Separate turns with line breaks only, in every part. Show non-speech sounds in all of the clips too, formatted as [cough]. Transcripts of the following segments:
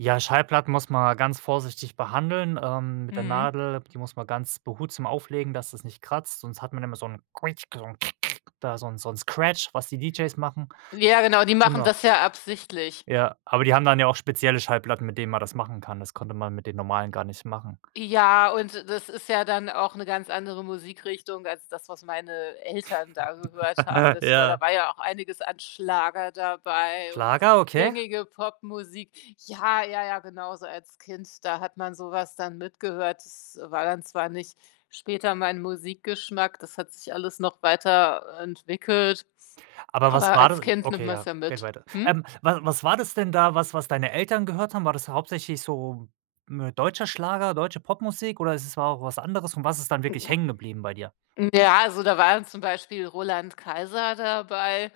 Ja, Schallplatten muss man ganz vorsichtig behandeln, ähm, mit der
Mhm.
Nadel, die muss man ganz behutsam auflegen, dass es nicht kratzt, sonst hat man immer so 'n, da so 'n so 'n Scratch, was die DJs machen.
Ja genau, die machen
Genau.
das ja absichtlich.
Ja, aber die haben dann ja auch spezielle Schallplatten, mit denen man das machen kann. Das konnte man mit den normalen gar nicht machen.
Ja, und das ist ja dann auch 'ne ganz andere Musikrichtung als das, was meine Eltern da gehört haben.
[chuckles]
Das war
Ja.
da war ja auch einiges an Schlager dabei und
Schlager, okay.
gängige Popmusik. Ja, ja, ja, genau so als Kind, da hat man so was dann mitgehört. Das war dann zwar nicht später mein Musikgeschmack, das hat sich alles noch weiterentwickelt,
Aber was
aber
war
als
das
Kind nimmt
okay,
man's
ja,
ja
geht
mit.
weiter.
Hm?
Ähm, wa was war das denn da, was was deine Eltern gehört haben? War das hauptsächlich so m deutscher Schlager, deutsche Popmusik, oder ist es war auch was anderes und was ist dann wirklich hängen
M
geblieben bei dir?
ja, also da war dann zum Beispiel Roland Kaiser dabei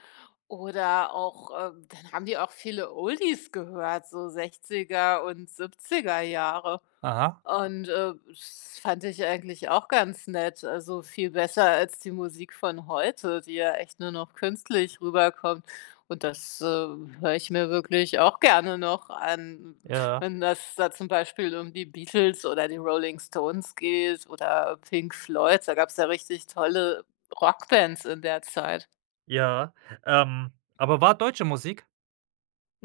oder auch, ähm dann haben die auch viele Oldies gehört, so 60er und 70er Jahre
Aha.
und, äh, das fand ich eigentlich auch ganz nett, also viel besser als die Musik von heute, die ja echt nur noch künstlich rüberkommt. Und das, äh, höre ich mir wirklich auch gerne noch an,
Ja.
wenn das da zum Beispiel um die Beatles oder die Rolling Stones geht oder Pink Floyd. Da gab's ja richtig tolle Rockbands in der Zeit.
Ja, ähm, aber war deutsche Musik?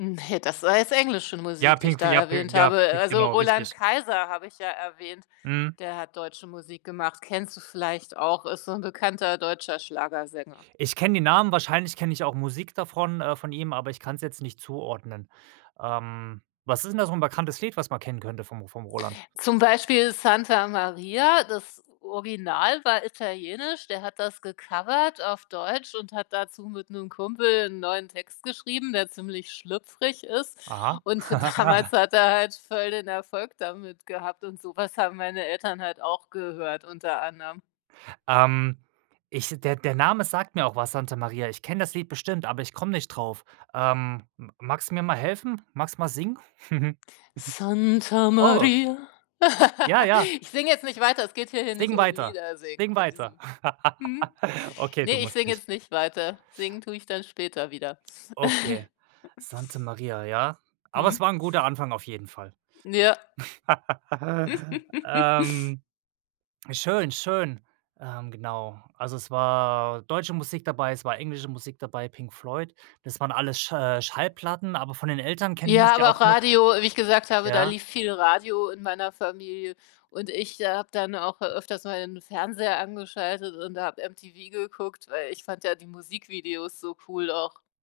Ne, das war jetzt englische
Ja,
Musik, die ich
Pink F
da
ja, P
erwähnt
ja,
habe.
Pink,
Also,
genau,
Roland
richtig.
Kaiser habe ich ja erwähnt,
Mhm.
der hat deutsche Musik gemacht. Kennst du vielleicht auch, ist so 'n bekannter deutscher Schlagersänger.
Ich kenne den Namen, wahrscheinlich kenne ich auch Musik davon äh, von ihm, aber ich kann's jetzt nicht zuordnen. Ähm, was ist denn da so 'n bekanntes Lied, was man kennen könnte vom vom Roland?
Zum Beispiel „Santa Maria“. Das Original war italienisch, der hat das gecovert auf Deutsch und hat dazu mit 'nem Kumpel 'n neuen Text geschrieben, der ziemlich schlüpfrig ist,
Aha.
und damals
[chuckles]
hat er halt voll den Erfolg damit gehabt und so was haben meine Eltern halt auch gehört unter anderem.
Ähm, ich der der Name sagt mir auch was, „Santa Maria”. Ich kenne das Lied bestimmt, aber ich komme nicht drauf, ähm, m magst du mir mal helfen? Magst du mal singen? [chuckles]
Santa
Oh.
Maria.
Ja,
[laughs]
ja.
Ich singe jetzt nicht weiter, es geht hier hier nicht
Sing
um
weiter.
Lieder singen
Sing
in
weiter.
diesem
[laughs]
Hm?
Okay,
Ne,
du
ich
musst
singe
nicht.
jetzt nicht weiter, singen tue ich dann später wieder.
Okay,
[snorts]
„Santa Maria”, ja, aber
Hm.
es war 'n guter Anfang auf jeden Fall.
Ja.
[chuckles]
[chuckles]
Ähm, schön, schön, ähm, genau, also, es war deutsche Musik dabei, es war englische Musik dabei, Pink Floyd. Das waren alles Sch äh, Schallplatten, aber von den Eltern kennt man's
Ja,
ja
aber
auch
auch
noch
Radio wie ich gesagt habe, da
ja?
lief viel Radio in meiner Familie und ich habe dann auch öfters mal den Fernseher angeschaltet und habe MTV geguckt, weil ich fand ja die Musikvideos so cool auch.